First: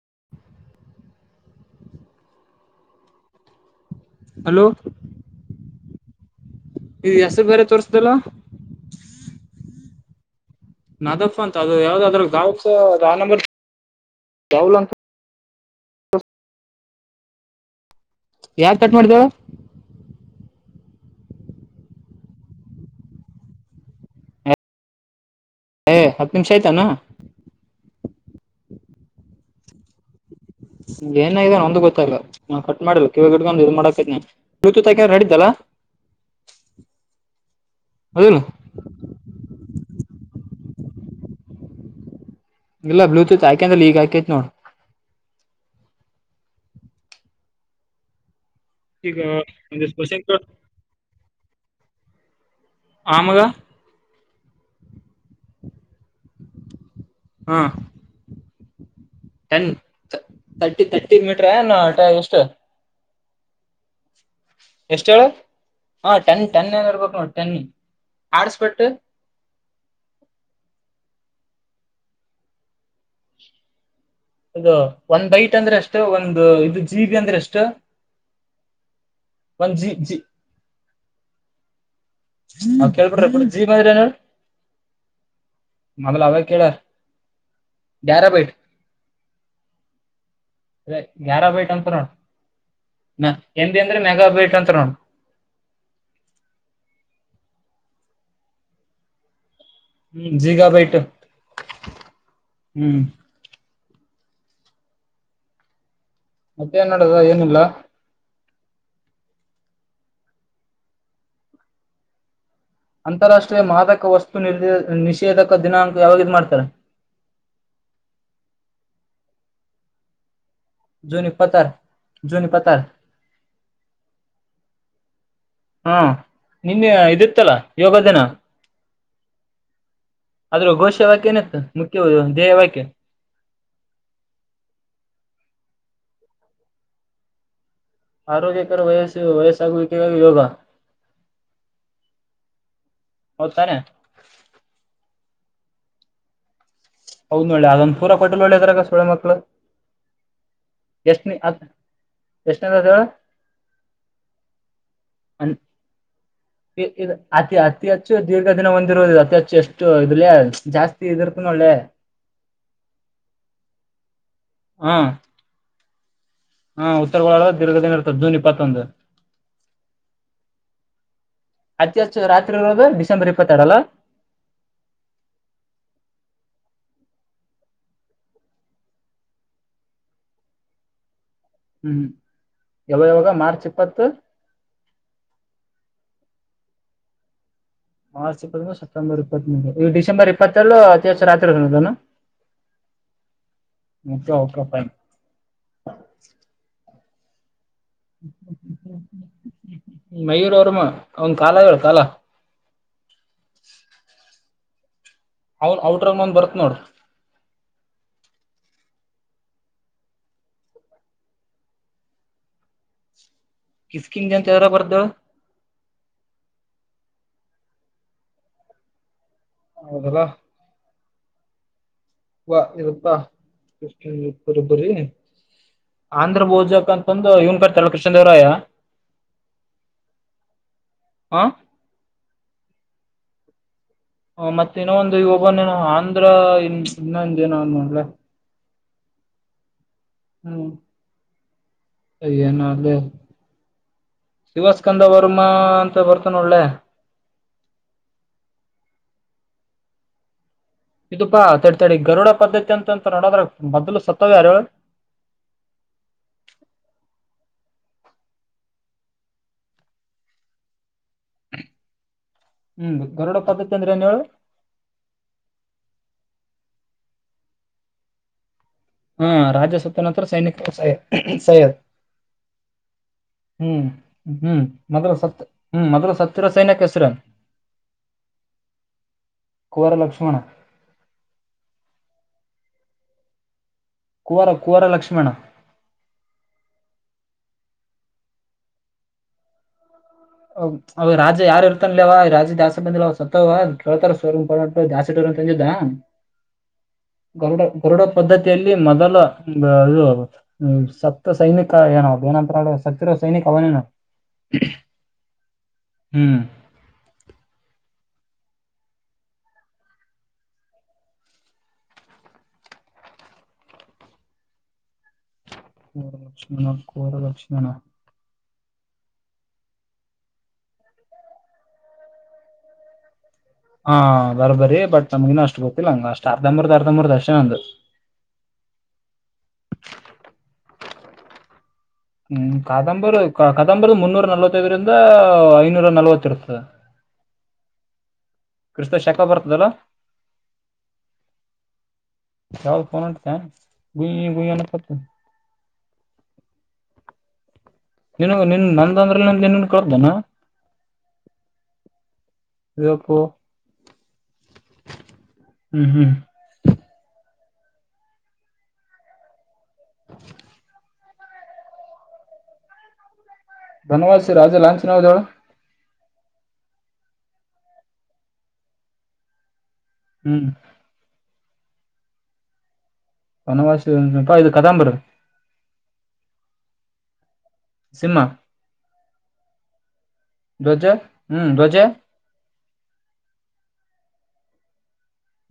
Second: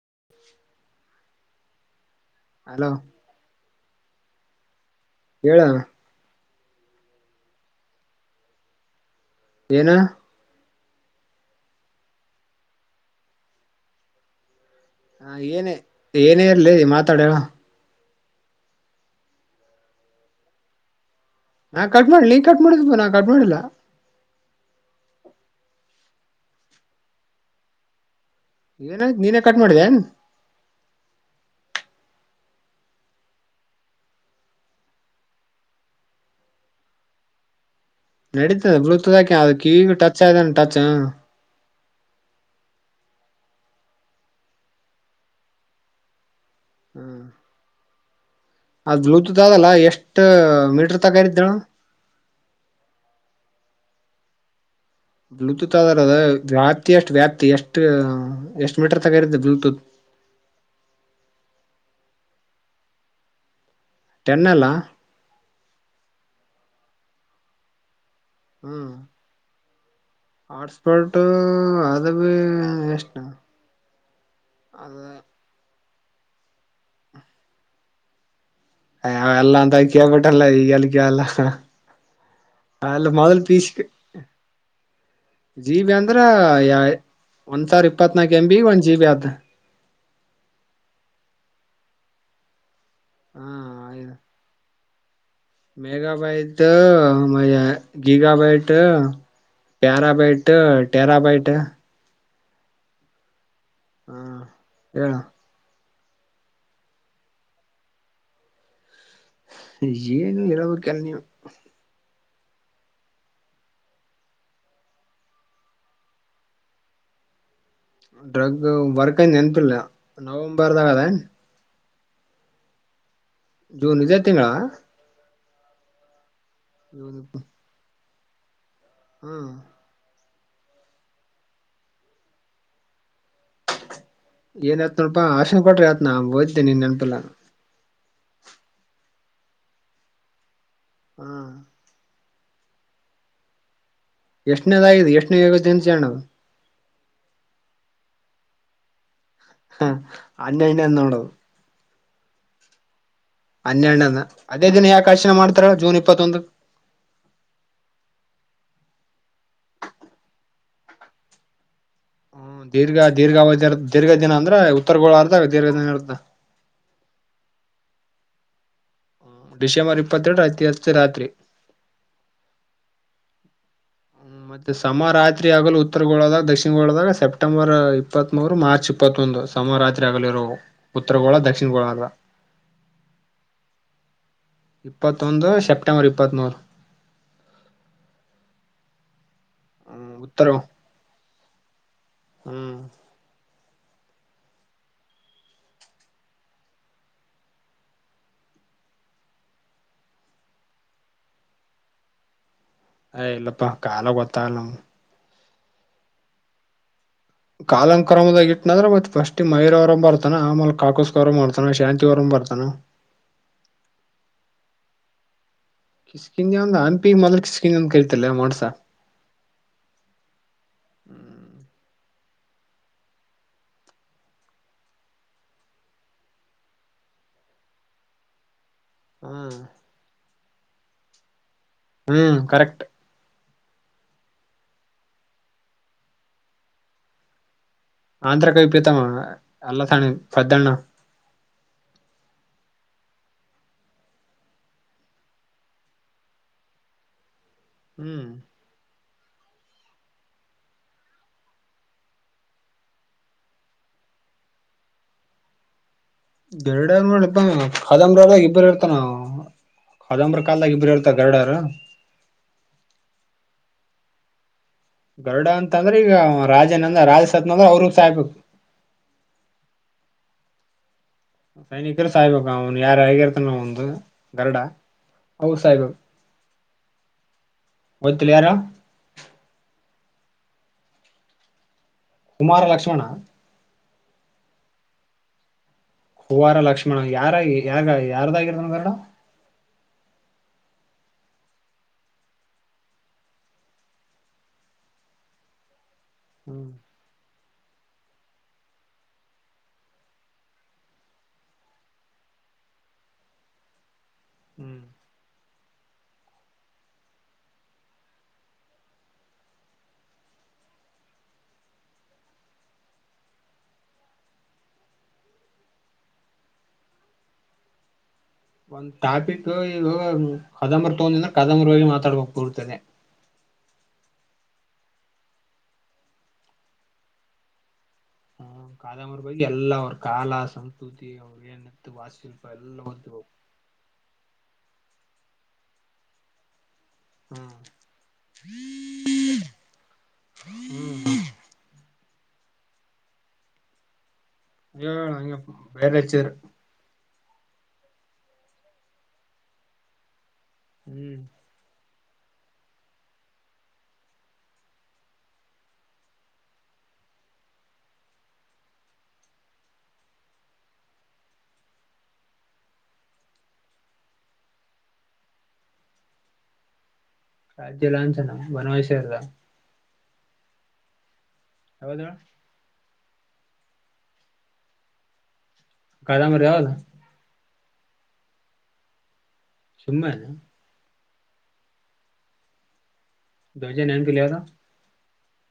[inaudible] Hello hello ಹೇಳ ಈ ಹೆಸರು ಬೇರೆ ತೋರ್ಸ್ದಲ್ಲ ಏನು ನದಫ ಅಂತ ಅದು ಯಾವ್ದ ಅದ್ರ ಗಾವ ನ ಗಲ್ ಅಂತ ಹಾ ಏನೇ ಏನೇ ಇರ್ಲಿ ಮಾತಾಡ ಯಾರ್ ಕಟ್ ಮಾಡಿದಾವ ನಾ ಕಟ್ ಮಾಡಿಲ್ಲ ನೀ ಕಟ್ ಮಾಡ ನಾ ಕಟ್ ಮಾಡಿಲ್ಲ ಏ ಹತ್ತು ನಿಮಿಷ ಆಯ್ತಾನ ಏನ ನೀನೇ ಕಟ್ ಮಾಡಿದೆೇನ್ ಏನಾನ ಒಂದ ಗೊತ್ತಾಗಲ್ಲ ನಾ ಕಟ್ ಮಾಡಲ್ಲ ಕಿವ ಗಿಡ್ ಇ ಮಾಡಕೈನ ಬ್ಲೂತೂತ್ ಹಾಕ ರೆ ಇದಿದ್ದಲ್ಲಾ [inaudible] ನಡೀತದೆ ಬ್ಲೂಟೂತ್ ಹಾಕ ಅ ಕಿವ ಟಚ್ ಆಯತಾನ ಟಚ್ ಇಲ್ಲ ಬ್ಲೂಟೂತ್ ಆಯ್ಕಂದ್ರ ಈಗ ಆಯಕೈತ್ ನೋಡ್ ಹ್ಮ್ ಅದ್ ಈಗ ಬ್ಲೂಟೂತ್ ಆದಲ್ಲ ಒಂದಿಷ್ಟ್ ಎಷ್ಟ ಕ್ವಶನ್ ಕೇಳ್ ಮೀಟರ್ ತಗಾರಿದ್ದಳು ಆಮಗ ಬ್ಲೂಟೂತ್ ಆದಾರ ಅದ ವ್ಯಾಪ್ತಿ ಎಷ್ಟು ವ್ಯಾಪ್ತಿ ಎಷ್ಟು ಎಷ್ಟ ಟನ್ ತರ್ಟಿ ತರ್ಟಿ ಮೀಟ್ರ ನಟ ಎಷ್ಟ ಟೆನ್ ಅಲ್ಲ ಎಷ್ಟ ಹೇಳ ಹಾ ಟೆನ್ ಟೆನ್ ಏನ ಇರ್ಬೇಕು ನೋ ಟೆನ್ನಿ ಆಡ್ಸ್ಪಟ್ಟು ಹಾಟ್ಸ್ಪಾಟು ಅವ ಇಷ್ಟ ಅದು ಒಂದ್ ಬೈಟ್ ಅಂದ್ರೆ ಅಷ್ಟು ಒಂದು ಇದು ಜಿ ಬಿ ಅಂದ್ರೆ ಎಷ್ಟು ಅ ಎಲ್ಲಾ ಒಂದ್ ಜಿ ಜಿ ತಕಪಟ್ಟಲ್ಲ ಈ ಕಲಿ ಎಲ್ಲ ಅ ಅವ್ ಅಲ್ಲ ಕೇಳ್ಬಿಟ್ರ ಬಿಡ ಮೊದಲ್ ಪೀಸ ಜೀಮ್ ಅಂದ್ರ ಏನ ಜಿ ಬಿ ಅಂದ್ರ ಮೊದಲ ಅವೇ ಕೇಳ್ಯಾರ ಒಂದ್ ಸಾವಿರ ಇಪ್ಪತ್ನಾಕು ಎಮ ಬಿ ಒಂದ್ ಜಿ ಬಿ ಅದು ಅದೇ ಗ್ಯಾರಾ ಬೈಟ್ ಅಂತ ನೋಡ ಹಾ ಎಂದ ಅಂದ್ರೆ ಮೆಗಾ ಬೈಟ್ ಅಂತರ ಮೇಗಾ ಬೈಟ್ ಮ ಗಿಗಾ ಬೈಟ್ ಹ್ಮ್ ಪ್ಯಾರಾಬೈಟ್ ಜೀಗಾಬೈಟ್ ಟರಾಬೈಟ್ ಹ್ಮ್ ಹಾ ಹೇಳು ಮತ್ತೆ ಏನ್ ನೆಡದ ಏನಿಲ್ಲ ಏನು ಇರವ ಕೆಣ ಅಂತಾರಾಷ್ಟ್ರೀಯ ಮಾದಕ ವಸ್ತು ನಿ ನಿಷೇಧಕ ದಿನಾಂಕ ಯಾವಾಗಿದ ಮಾಡ್ತಾರೆ [inaudible] ಡ್ರಗ್ ವರ್ಕ್ ನೆನಪಿಿಲ್ಲ ನಾ ಜೂನಿ ಇಪ್ಪತ್ತಾರು ಜೂನ ಇಪ್ಪತ್ತಾರು ಜೂನ್ ಇದೆೇ ತಿಂಗಳ ಹಾ ನಿನ್ ಇದೀತಾಲಾ ಯೋಗ ದಿನ ಹೂ ಆದ್ರೂ ಘೋಷ ವಾಕ್ಯ ಏನತ್ತು ಮುಖ್ಯವ ದಧ್ಯೇಯ ವಾಕ್ಯ ಏನ್ಯತ್ ನೋಡಪಾ ಆಶನ್ ಕೊಟ್ರಿ ಆತ್ ನಾ ಓಯ್ತೇನೆ ನೀನ್ ನೆನಪಿಲ್ಲ ಆರೋಗ್ಯಕರ ವಯಸ್ಸ ವಯಸ್ಸಾಗ ಯೋಗ ಹೂ ಹೌದು ತಾನೆ ಯಷ್ಣು ಅದು ಯಷ್ಣು ಯೋಗ ಜನಿಸಣ ಹೌದ್ ಒಳ್ಳೆ ಅದೊಂದ ಪೂರ ಹೋಟಲ್ ಒಳ್ಳೆದಾಗ ಸೋೊಳ್ಳೆ ಮಕ್ಳ ಹ ಅವ್ನ ಎಲ್ಲೆ ಇದಾನೆ ನೋಡು ಎಷ್ಟ ಎಂತದೇವ ಹನ್ನೆರಡನಂದ ಅದೇ ದಿನ ಯಾಕೆ ಅರ್ಚಣೆ ಮಾಡ್ತಾರ ಜೂನ್ ಇಪ್ಪತ್ತೊಂದು ಇ ಅತಿ ಅತಿ ಹೆಚ್ಚು ದೀರ್ಘ ದಿನ ಹೊಂದಿರುವುದು ಅತಿ ಹೆಚ್ಚು ಎಷ್ಟು ಇದಲ್ಲಿ ಜಾಸ್ತಿ ಇದಿರ್ತ ನೋಡೆ ಹೂ ದೀರ್ಘ ದೀರ್ಘಾವಧಿ ದೀರ್ಘ ದಿನ ಅಂದ್ರೆ ಹಾ ಉತ್ತರ ಗೋಳ ಅರ್ದಾಗ ದೀರ್ಘ ದಿನ ಇರು್ದ ಹಾ ಉತ್ತರ ಗೋಳ ದೀರ್ಘದಿನ ಇರ್ತದೆ ಜೂನ್ ಇಪ್ಪತ್ತೊಂದು ಡಿಸೆಂಬರ್ ಇಪ್ಪತ್ತೆರಡು ಐತಿ ರಾತ್ರಿ ಅತಿ ಹೆಚ್ಚು ರಾತ್ರಿದ ಡಿಸೆಂಬರ್ ಇಪ್ಪತ್ತೆರಡ ಅಲ್ಲ ್ಮ ಮತ್ತೆ ಸಮ ರಾತ್ರಿ ಆಗಲು ಉತ್ತರ ಗೋಳದಾಗ ದಕ್ಷಿಣ ಗೋಳದಾಗ ಸೆಪ್ಟೆಂಬರ್ ಇಪ್ಪತ್ತ್ ಮೂರು ಮಾರ್ಚ್ ಇಪ್ಪತ್ತ್ ಸಮ ರಾತ್ರಿ ಆಗಲಿರ ಉತ್ತರ ಒಳ ಹೂ ಯಾವಾಗ ಯಾವಾಗ ಮಾರ್ಚ್ ಇಪ್ಪತ್ತು ಇಪ್ಪತ್ತೊಂದು ಸೆಪ್ಟೆಂಬರ್ ಇಪ್ಪತ್ಮೂರು ಮಾರ್ಚ್ ಇಪ್ಪತ್ತಂದು ಸೆಪೆಂಬರ್ ಇಪ್ಪತ್ಂದು ಈ ಹ್ಮ್ ಡಿಸೆಂಬರ್ ಇಪ್ಪತ್ತೆರು ಅತಿಾಸ ರಾತ್ರಿ ಇರ್ತಲಾ ಹೂ ಮುಖ ಹಕ ಮಯೂರ ಅವರಮ್ಮ ಅವನ್ ಕಾಲ ಹೇಳ ಕಾಲ ಹ್ ಇಲ್ಲಪ್ಪ ಕಾಲ ಗೊತ್ತಾಗಲ್ಲ ಅವನ್ ಔಟ್ರಾಗ ನಂದ ಬರತ್ ನೋಡ್ ಕಾಲಂ ಕ್ರದಾಗ ಇಟ್ಟನಂದ್ರೆ ಮತ್ ಫಸ್ಟ್ ಮೈರ ಅವರ ಬರ್ತಾನ ಆಮೇಲೆ ಕಾಕಸ್ ಅವರ ಮಾಡ್ತಾನ ಶಾಂತಿವರ ಬರ್ತಾನ ಕಿಸಕಿನ್ ಅಂತ ಅದ್ರಲ್ಲಿ ಬರ್ತತಿ ಹೇಳು ಕಿಸ್ಕನ್ಿ ಹಂಪಿ ಅನ್ಪಿ ಮೊದ್ಲು ಕಿಸ್ಕನ್ಿ ಅಂದ ಕೇಳ್ತಲ್ಲ ಮೋಡ್ಸ ಹೌದಲ್ಲಾ ವಾ ಇರುತ್ತಾ ಕಷ ಬರಬ್ಬ್ರರಿ ಆಂಧ್ರ ಭೋಜಕ್ ಅಂತಂದು ಇವನ್ಕರ್ ತಳ ಕೃಷ್ಣ ದೇವರಾಯ ಹೂ ಹಾ ಹೂ ಕರೆಕ್ಟ್ ಹ ಮತ್ತೆ ಇನೊ ಒಂದು ಇ ಒಬ್ಬನನ ಆಂಧ್ರ ಇ ಇನ್ನೊಂದ ಏನೋ ಆಂಧ್ರ ಕವಿ ಪ್ರೀತ ಅಲ್ಲಥಾನ ಪದ್ದಣ್ಣ ಯನಲ್ಲೆ ಶಿವಸ್ಕಂದ ವರ್ಮ ಅಂತ ಬರ್ತಾನ ಒಳ್ಳೆ ಹೂ ಇದುಪಾ ತದ್ ತಡಿ ಗರುಡ ಪದ್ದತಿ ಅಂತ್ ಅಂತರ್ ನೋಡದ್ರ ಮೊದಲು ಸತ್ತವ ಯಾರು. [unintelligible] ಗರುಡ ನೋಡಿ ಪ ಕಾದಂಬರಿದಾಗ ಇಬ್ಬರು ಇರ್ತ ನಾವು ಕಾದಂಬ್ರ ಕಾಲದಾಗ ಇಬ್ಬರು ಇರ್ತ ಹ್ಮ್ ಗರುಡ ಪದ್ದತಿ ಅಂದ್ರ ಏನ್ ಹೇಳ್ ಗರುಡ ಅಂತ್ ಅಂದ್ರೆ ಈಗ ರಾಜನ್ ಅಂದ್ರ ರಾಜ ಸತ್ ಅಂದ್ರೆ ಅವರುೂ ಸಾಯ್ಬೇಕು. ಹಾ ರಾಜಸತ್ತ ನಂತ್ರ ಸೈನಿಕ್ ಸೈ [unintelligible] ಸೈನಿಕರು ಸಾಯ್ಬೇಕು ಅವ್ನು ಯಾರ ಆಗಿರ್ತಾನ ಹ್ಮ್ ಒಂದು ಗರುಡ ಹ್ಮ್ ಮೊದಲ ಸತ್ ಅವು ಹ್ಮ್ ಸಾಯ್ಬೇಕು ಮೊದಲ್ ಸತ್ತಿರೊ ಸೈನಕ್ ಹೆಸ್ರೇನ್ ಗೊತ್ತಿಲ್ಲ ಯಾರ [unintelligible] ಲಕ್ಷ್ಮಣ. ಕುಮಾರ ಲಕ್ಷ್ಮಣ. ಕುವರ ಕುವರ ಲಕ್ಷ್ಮಣ. ಕುವಾರ ಲಕ್ಷ್ಮಣ ಯಾರ ಯಾರ ಯಾರ್ದಾಗಿರ್ದಂಗಲ್ಲ ಅವ ರಾಜ ಯಾರ ಇರ್ತನ್ಲೆ ಅವ ರಾಜ ಜಾಸ್ತಿ ಬಂದಿಲ್ಲ ಅವ ಸತ್ತವ ಕೇಳ್ತಾರ ಸೋ ಜಾಸ್ತಿ [unintelligible] [unintelligible] ಹ್ಮ್ [inaudible] ಗರುಡ ಗರುಡ ಪದ್ಧತಿಯಲ್ಲಿ ಮೊದಲ ಅದು ಸತ್ತ ಸೈನಿಕ ಏನ್ [unintelligible] ನಂತರ ಸತ್ತಿರ ಸೈನಿಕ ಅವನೇನ. ಹ್ಮ್ ಹ್ಮ್ ಹ್ಮ್ [unintelligible] ಕುವರ ಲಕ್ಷ್ಮಣ. ಒಂದ್ ಟಾಪಿಕ್ ಈಗ ಕದಂಬರ್ ತಗೊಂಡಂದ್ರೆ ಕದಂಬರೋಗಿ ಮಾತಾಡ್ಬೇಕ್ ಪೂರ್ತಿ ಅದೆ. [inaudible] ಹಾ ಬರ್ ಬರಿ ಬಟ್ ನಮಗಿನ್ ಅಷ್ಟು ಗೊತ್ತಿಲ್ಲ ಹಂಗ ಅಷ್ಟ್ ಅರ್ಧಂಬರ್ದ ಅರ್ಧಂಬರ್ದ ಅಷ್ಟೇ ನಂದು. ಹ ಕಾದಂಬರಿ ಬಗ್ಗ್ ಎಲ್ಲಾ ಅವ್ರ ಕಾಲ ಸಂಸ್ಕೃತಿ ಅವ್ರ ಏನಿತ್ತು ವಾಸ್ಶಿಲ್ಪ ಹ್ಮ್ ಎಲ್ಲಾ ಕಾದಂಬರಿ ಒ ಕಾದಂಬರಿ ಮುನ್ನೂರ ನಲವತ್ತೈದರಿಂದ ಐನೂರ ನಲ್ವತ್ ಇರ್ತ ಹಾ ಕ್ರಿಸ್ತ ಶಾಖಾ ಬರ್ತ್ ಯಾವಾಗ್ ಹೊಂಡ್ತ್ಯ ಗುಯ್ ಗುಯ್ ಅನ್ನಕತ್ತ ದೇವ್ರ್ ಅಯ್ಯಪ್ಪ ಬೇರೆ ಚೇರ್ ನಿನಗು ನಿನ್ ನಂದ್ ಅಂದ್ರ ನಿನ್ನ್ [unintelligible] ಹ್ಮ್ [unintelligible] ಕು ಹ್ಮ್ ಹ್ಮ್ [inaudible] ಬನವಾಸಿ ರಾಜ ಲಾಂಛನ ಯಾವ್ದ್ ಹೇಳ್ ರಾಜ್ಯ ಲಾಂಛನ ಬನವಸಿ ಅಲ್ಲ ಹ್ಮ್ ಯಾವ್ದ್ ಹೇಳ್ ಬನವಾಸಿ [unintelligible] ಇದು ಕದಂಬರ್ ಕದಂಬರರ್ ಯಾವ್ದ್ ಸಿಂಹ ಸಿಂಹನ ಧ್ವಜ ಹ್ಮ್ ಧ್ವಜ ಧ್ವಜ ನೆನ್ಪಿಲ್ಲ್ ಯಾವ್ದ್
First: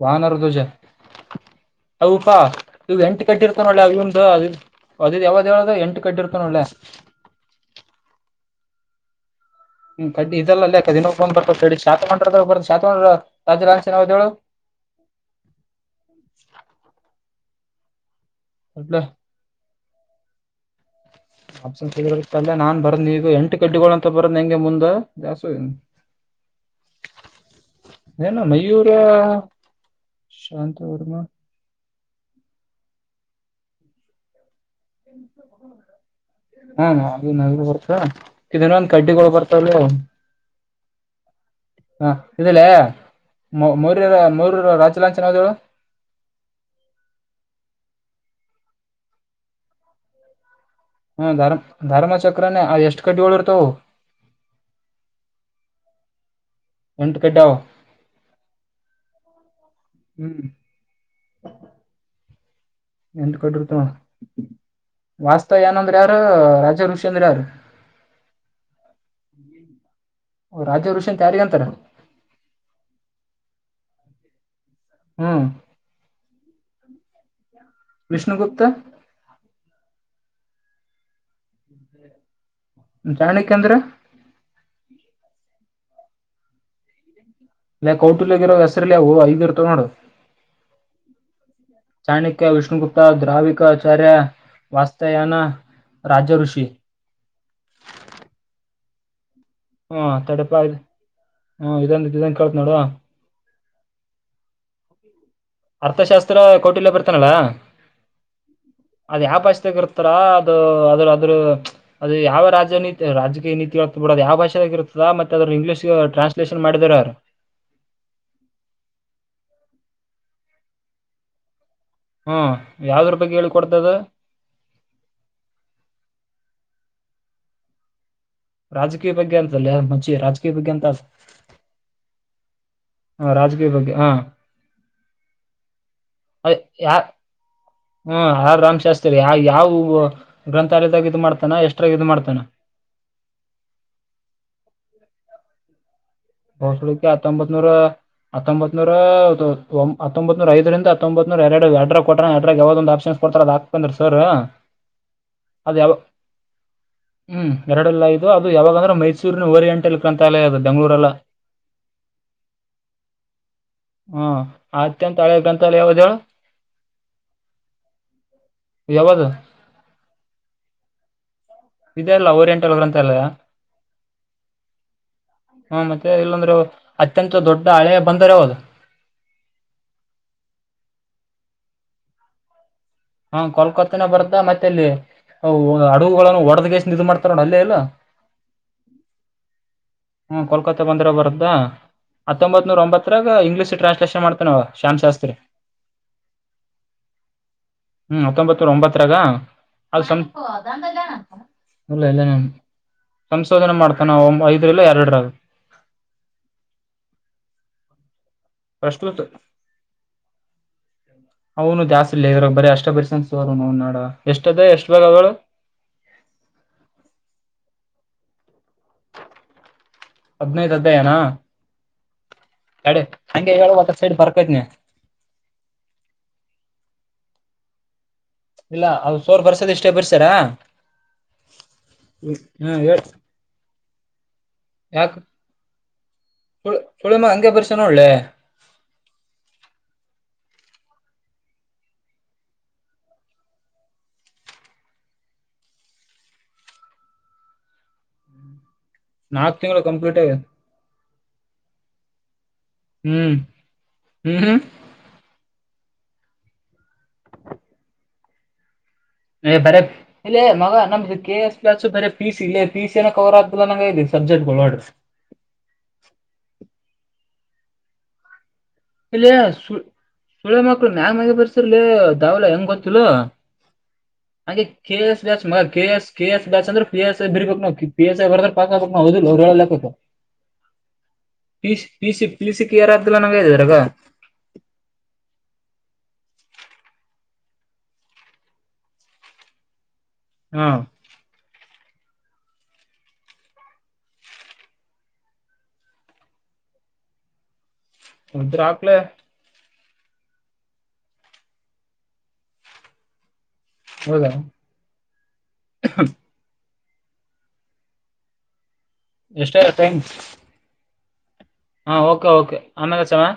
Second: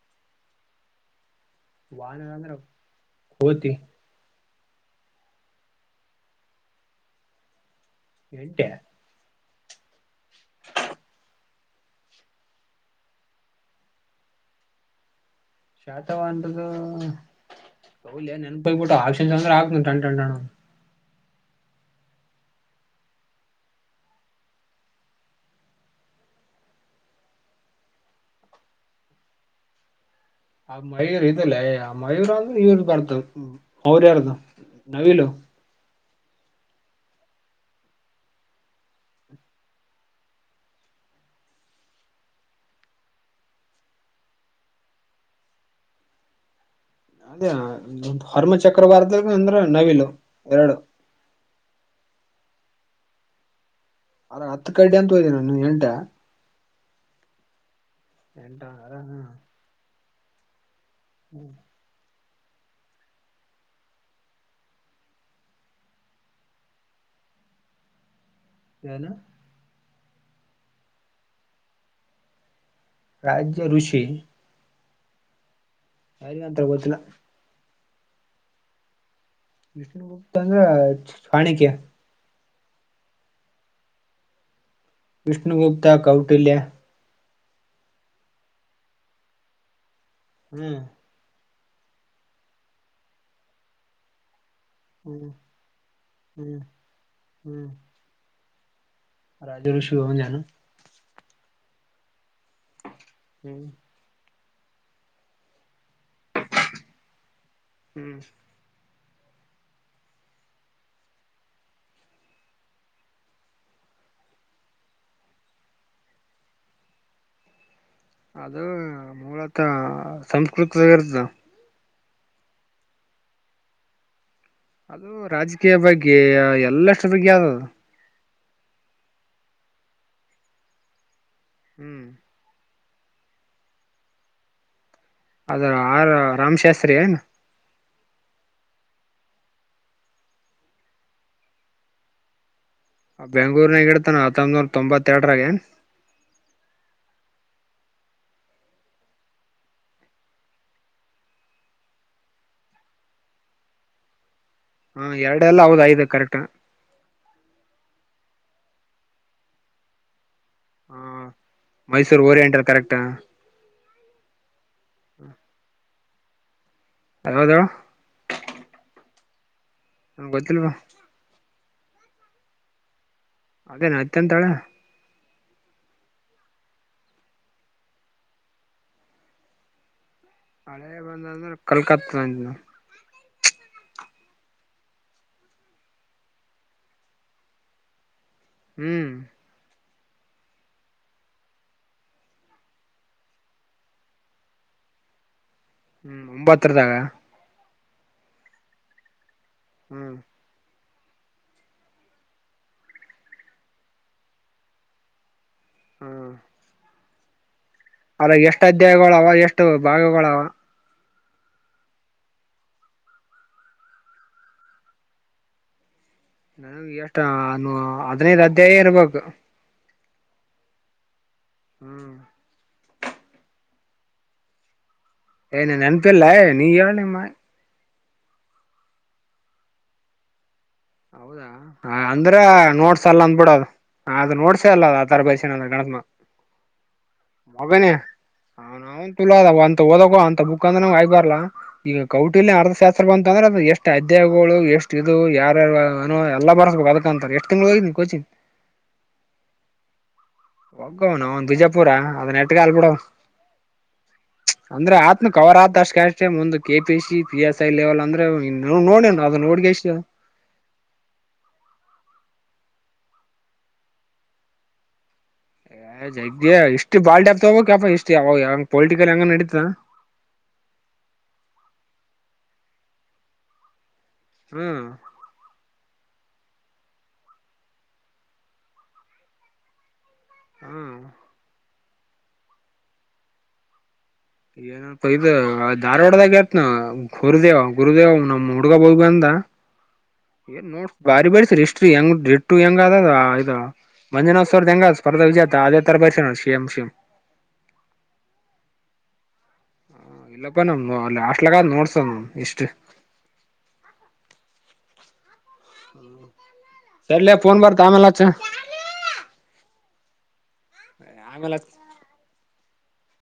ವಾನರ ಧ್ವಜ ವಾನರ ಹೌಪಾ ಅಂದ್ರ ಇವು ಎಂಟ್ ಕಡ್ಡಿ ಇರ್ತವ್ ಕೋತಿ ನೋಡ್ಲೆ ಅವ್ ಇವ್ನ್ದು ಅದು ಯಾವ್ದ ಯಾವ್ದ ಎಂಟು ಕಡ್ಡಿ ಇರ್ತಾವ್ ನೋಡ್ಲೆ ಎಂಟೆ ಹ್ಮ್ ಕಡ್ಡಿ ಇದೆಲ್ಲ ದಿನಂದ ಬರ್ತ [unintelligible] ರಾಜದನಿ ಹೆಸ್ರ್ ಯಾವ್ದ್ ಹೇಳು [inaudible] ಶಾತವಂದುದು ಹೌಲೆ ನೆನ್ಪ್ ಹೋಗ್ ಬಿಟ್ಟವ್ ಅಲ್ಲೇ ಆಷ [unintelligible] ಟಣ್ ಟಣ್ ಟಣ್ [unintelligible] ನಾನ್ ಬರಂದ್ ಈಗ ಎಂಟು ಕಡ್ಡಿಗಳ ಅಂತ ಬರಂದ್ ಹೆಂಗೆ ಮುಂದ ಜಾಸೋ ನಏನು ಮಯೂರ ಆ ಶಾಂತ ವರ್ಮ ಮಯೂರ್ ಇದಲ್ಲೇ ಆ ಮಯೂರ್ ಅಂದ್ರೆ ಇವ್ರ ಬರ್ತ ಅವ್ರ್ಯಾರ್ದು ಹೌ ಹಾ ನ ನ ಬರ್ತ ಇದನ್ನ ಒಂದ ಕಡ್ಡಿಗಳು ಬರ್ತಾವಲ್ಲ ಹ ಇದಲ್ಲೇ ಮ ಮರ ಮರ ರಾಜಲಾಂಚನ್ ಹದಳು ಅದೇ ಹರ್ಮಚಕ್ರವರ್ದ ಅಂದ್ರೆ ನವಿಲು ಎರಡು ಹ್ಮ ಧರ್ಮ ಧರ್ಮ ಚಕ್ರನೇ ಎಷ್ಟ್ ಕಡ್ಡಿ ಳ ಇರ್ತಾವ ಅರ ಹತ್ತು ಕಡ್ಡಿ ಅಂತ ಹೋದ ನಾನು ಎಂಟ ಒಂಟು ಕಡಾವ ಎಟಾ ಅರ ಹ್ಮ್ ಹ್ಮ್ ಎಂತ ಕಡರು ತ ವಾಸ್ತವ್ಯಾನಂದ್ರ ಯಾರ ರಾಜಾ ಋಷಂದ್ರ ಯಾರ ಯನು ಓ ರಾಜ್ಯ ಋಷತ್ ಯಾರಿಗೆ ಅಂತಾರೆ ರಾಜ್ಯ ಋಷಿ ಹ್ಮ ಂತರಗೋಜಲ ವಿಷ್ಣುಗುಪ್ತ ಹೋಗತಂದ್ರ ಹಾಣಿಕ್ಯ ಜಾಣಿಕ ಅಂದ್ರೆ ವಿಷ್ಣುಗುಪ್ತಾ ಕೌಟಿಲ್ಲಯ ಇಲ್ಲ ಕೌಟಿಲ್ಗಿರೋ ಹೆಸ್ರಲ್ಲ ಹ ಐದ ಇರ್ತವ ನೋಡು ಹ್ಮ್ ಚಾಣಕ್ಯ ವಿಷ್ಣುಗುಪ್ತಾ ದ್ರಾವಿಕ ಆಚಾರ್ಯ ಹ್ಮ್ ವಾಸ್ತಯನ ಹ್ಮ್ ರಾಜಋಷಿ ಹ್ಮ್ ರಾಜ ಋಷಿ ಹ್ಮ ಅವನ್ಯಾನು ತಡಪ ಹ್ಮ ಇದಂದ ಇದನ್ ಕೇಳತ್ ನೋಡ ಹ್ಮ್ ಅರ್ಥಶಾಸ್ತ್ರ ಕೋಟಿಲ್ಲ ಬರ್ತಾನಲ್ಲ ಹ್ಮ್ ಅದ್ ಯಾವ ಪಾಸ್ತಿಗ ಇರ್ತಾರ ಅದು ಅದ್ರ ಅದ್ರ ಅದು ಯಾವ ರಾಜನತಿ ರಾಜಕೀಯ ನೀತಿಗಳು ಕೂಡದ ಯಾವ ಭಾಷೆಗ ಇರ್ತದ ಮತ್ತೆ ಅದರು ಇಂಗ್ಲಿಷ್ ಟ್ರಾನ್ಸ್ಲೇಷನ್ ಮಾಡಿದರರು ಅದು ಮೂಲತ ಸಂಸ್ಕತಗರ್ತದ ಹ್ಮ ಯಾವ್ದ್ರ ರೂಪಾಯಗೆ ಹೇಳಿ ಕೊಡ್ತದ ಅದು ರಾಜಕೀಯ ಬಗ್ಗೆ ಎಲ್ಲಷ್ಟ್ರ ಬಗ್ಗೆ ಯಾವ್ದದು ರಾಜಕೀಯ ಬಗ್ಗೆ ಅಂತಲ್ಲ ಮಚಿ ರಾಜಕೀಯ ಬಗ್ಗೆ ಎಂತ ಹ್ಮ್ ಹ ರಾಜಗೀಯ ಬಗ್ಗೆ ಹಾ ಅದ್ರ ಆರ ರಾಮಶಾಸ್ರಿ ಯಾ ಏನು ಹ್ಮ್ ಆ ರಾಮ್ಶಾಸ್ತ್ರಿ ಯಾವ ಯಾವ ಗ್ರಂಥಾಲಯದಾಗ ಇ ಮಾಡ್ತಾನ ಎಷ್ಟ್ರಾಗ ಇ ಮಾಡ್ತಾನ ಆ ಬೆಂಗಳೂರ್ನಾಗ ಇಡ್ತಾನ ಹತ್ತೊಂಬನೂರ ತೊಂಬತ್ತೆರಡರಾಗ ಹಸಳಕ್ಕೆ ಹತ್ತೊಂಬತ್ ನೂರ ಹತ್ತೊಂಬತ್ನೂರ ಒ ಹತ್ತೊಂಬತ್ರ ಐದರಿಂದ ಹತ್ತೊಂಬತ್ರ ಎರಡು ಎಡರ ಕೊಟ್ರ ಎರಡ್ರಾಗ ಯಾವ್ದ ಒಂದು ಆಪ್ಷನ್ ಕೊಡ್ತಾರ ಅದ್ ಹಾಕ್ ಬಂದ್ರ ಸರ್ ಹ ಎರಡೆಲ್ಲ ಅದ ಹೌದ ಯಾವ ಐದು ಕರೆಕ್ಟ್ ಹ್ಮ್ ಎರಡೆಲ್ಲ ಇದು ಅದು ಯಾವಾಗ ಅ್ರಮೈಸೂರಿನ ರಿಯಂಟ್ಲ್ ಕಂತಾಲ ಅದು ಬೆಂಗಗಳೂರಲ್ಲ ಮೈಸೂರು ಓರಿಯಂಟಲ್ ಕರೆಕ್ಟಾ ಹ್ಮ ಅತ್ಯಂತ ಹಳೆ ಗ್ರಂಥಾಲ ಯಾವ್ದ ಹೇಳು ಯಾವಾವದ ಯಾವುದು ನಮ್ಗೆ ಗೊತ್ತಿಲ್ವಾ ಇದೆ ಅಲ್ಲ ಓರಿಯಂಟಲ್ ಗ್ರಂತ ಅಲ್ಲ ಹಾಗೇ ನಾಯತ ಅಂತಾಳ ಹ್ಮ ಮತ್ತೆ ಇಲ್ಲಾಂದ್ರೆ ಅತ್ಯಂತ ದೊಡ್ಡ ಹಳೆ ಬಂದರೆ ಹಾವದು ಹಳೆ ಬಂದ ಅಂದ್ರ ಕಲ್ಕತ್ತಂತ ಹಾ ಕಲ್ಕತ್ತನ ಬರ್ತಾ ಮತ್ತೆ ಅಲ್ಲಿ ಹಡಗುಗಳನ್ನು ಒಡದ್ಗೇಸ ಇದ ಮಾಡ್ತಾರ ನೋ ಅಲ್ಲೇ ಇಲ್ಲ ಹ್ಮ್ ಹ್ಮ ಕೋಲ್ಕತ್ತೆ ಬಂದರ ಬರುತ್ತಾ ಹತ್ತೊಂಬತ್ ನೂರ ಒಂಬತ್ತರಾಗ ಇಂಗ್ಲಷ ಟ್ರಾನ್ಸ್ಲೇಷನ್ ಮಾಡ್ತೇ ನಾವು ಶಾಮನ್ ಶಾಸ್ತ್ರಿ ಹ್ಮ್ ಒಂಬತ್ತರದಾಗ ಹ್ಮ್ ಹತ್ತೊಂಬತರ ಒಂಬತ್ತರಾಗ ಅಪ ಹ್ಮ್ ಇಲ್ಲ ಇಲ್ಲ ನನ್ ಸಂಶೋಧನೆ ಮಾಡ್ತೇನ ಒ ಐದ್ರ ಇಲ್ಲ ಎರಡರ ಹ್ಮ್ ಅದ ಎಷ್ಟ ಅಧ್ಯಾಯಗಳ ಪ್ರಸ್ತುತ ಅವ ಎಷ್ಟು ಭಾಗಗಳ ಅವ ಅವನು ದಾಸ್ತಿಲಿ ಇದರಾಗ ಬರ ಅಷ್ಟ ಪರ್ಸನ್ ಸ ನಾಡ ಎಷ್ಟ ಅದ ಎಷ್ಟ್ ಬೇ ಅವಳು ಹ್ಮ ನನಗೆ ಎಷ್ಟ ಹದ್ನೈದು ಹದ್ನೈದು ಅಧ್ಯಾಯನಾ ಹ್ಮ್ ಎಡೆ ಹಂಗೆ ಹೇಳ ಒ ಸೈಡ್ ಬರ್ಕೋತಿನ್ ಏನ ನನ್ಪೇರ್ಲ್ಲ ನೀ ಯಳ ನಿಮ್ಮ ಇಲ್ಲ ಅ ಸೋರ್ ಬರ್ಸೋದ ಇಷ್ಟೇ ಬರ್ಸಾರಾ ಹೌದಾ ಅಂದ್ರ ಹೇಳ್ ನೋಡ್ಸಲ್ಲ ಅಂದಬಿಡದು ಅದ್ ನೋಡ್ಸೇ ಅಲ್ಲ ಆ ಯಾಕ ತರ ಬರಿಷನ ಅ ಗಣಸ ಸುಳ್ ಸುಳಿಮ ಹಂಗೆ ಬರ್ಸ್ಯಾನ ಮಗನ ನೋಡ್ಲೆ [unintelligible] ಅಂತ ಓದಕ್ಕೆ ಅಂತ ಮುಖಾಂದ್ರ ನ ಆಗಬಾರಲ್ಲಾ ಈಗ ಕೌಟಿಲಿ ಅರ್ಧಶಾಸ್ತ್ರ ಬಂತ ಅಂದ್ರೆ ಎಷ್ಟ್ ಅಧ್ಯಾಯಗಳು ಎಷ್ಟು ಇದು ಯಾರ ಏ ಎಲ್ಲ ಬರ್ಸ್ಬೇಕು ಅದಕ್ಕ ಅಂತ ಎಷ್ಟ್ ತಿಂಗ್ಳ ಹೋಗ್ನಿ ಕೋಚಿಂಗ್ ನಾಕ್ ತಿಂಗಳು ಕಂಪ್ಲೀಟ್ ಆಯ ಹೋಗೋನು ಅವ ಬೀಜಪುರ ಲ್ ಬಿಡ ಹ್ಮ್ ಹ್ಮ್ ಹ್ಮ್ ಅಂದ್ರೆ ಆತ್ನು ಕವರ್ ಆತ್ ಅಷ್ಟ ಅಷ್ಟೆ ಒಂದು K P C P S I level ಅಂದ್ರೆ ಇನ್ನು ಬರ ಇ ಮಗ ನಮ ಕೆ ಎಸ್ ಬರ ಸ್ ಇ ಪಿ ಸಿ ನ ಕವರ್ ಆಗ್ಲ್ಲ ನಂಗ ಇದೆ ಸಬ್ಜೆಕ್ಟ್ ಒ ಜಗ್ಗೆ ಇಷ್ಟು ಬಾಳ್ ಪ್ತೋಗಪ ಇಷ್ಟು ಯಾವಂಗ ಇಲ್ಲಯ [unintelligible] ಮ ಬರ್ಸರ್ಲ್ಲ ದಾವಲ ಹೆಂಗ ಅ ಹ್ಮ್ ಕಸ್ ಮಸ್ [unintelligible] ಕೆ ಎಸ್ ಬ್ಯಾಸ್ ಅಂದ್ರ ಪಿ ಎಸ್ಐ ಬಿರ್ಬೇಕಕ್ ನವು ಪಿ ಎಸ್ ಐ ಬರ್ ಪಾಕ್ ಬಕ್ವುದ ಹೇಳಾ ಹ್ಮ್ ಪಿ ಸಿ ಪಿಸಿ ಕ್ಲಿಯರ್ ಆಗ್ತಿಲ್ಲ ನಂಗ ಇದಾರಗ ಏನ ಇದು ಧಾರವಾಡದಾಗತ್ನ ಗುರುದೇವ ಗುರುದೇವ್ ನಮ್ಮ್ ಹುಡ್ಗ ಬೋಗ ಅಂದ [inaudible] ಏ ಹಾ ನೋಡ್ ಬಾರಿ ಬಸರಿ ಹಷ್ಟ್ಟ್ರಿ ಹೆಂಗ್ ಟ್ಟು ಹೆಂಗ್ ಅದದ ಇ ಮಂಜನ ಸ್ವರ್ಧ ಎಂಗ ಸ್ಪರ್ಧಾ ವಿಜೆತ ಆದೆ ತಾರ ಬರ್ಷ ಶೇಮ ಶೇಮ ಮದು್ರಲ [inaudible] ಇಲ್ಲಪ್ಪ ನಮ್ ಅಲ್ಲಿ ಆಟ್ಲಕ್ಕಾದ್ ನೋಡ್ಸ ನಮ್ ಇಷ್ಟ ಹೌದಾ ಸರ್ಲಯ ಫೋನ್ ಬರ್ತಾ ಆಮೇಲೆಚ್ಚ ಎಷ್ಟ ಆದ ಟೈಮ್ ಆಮೇಲೆ ಹಚ್ಚ ಹ ಓಕೆ ಓಕೆ ಅಮೇಲೆ ಅಚ್ಚಿನ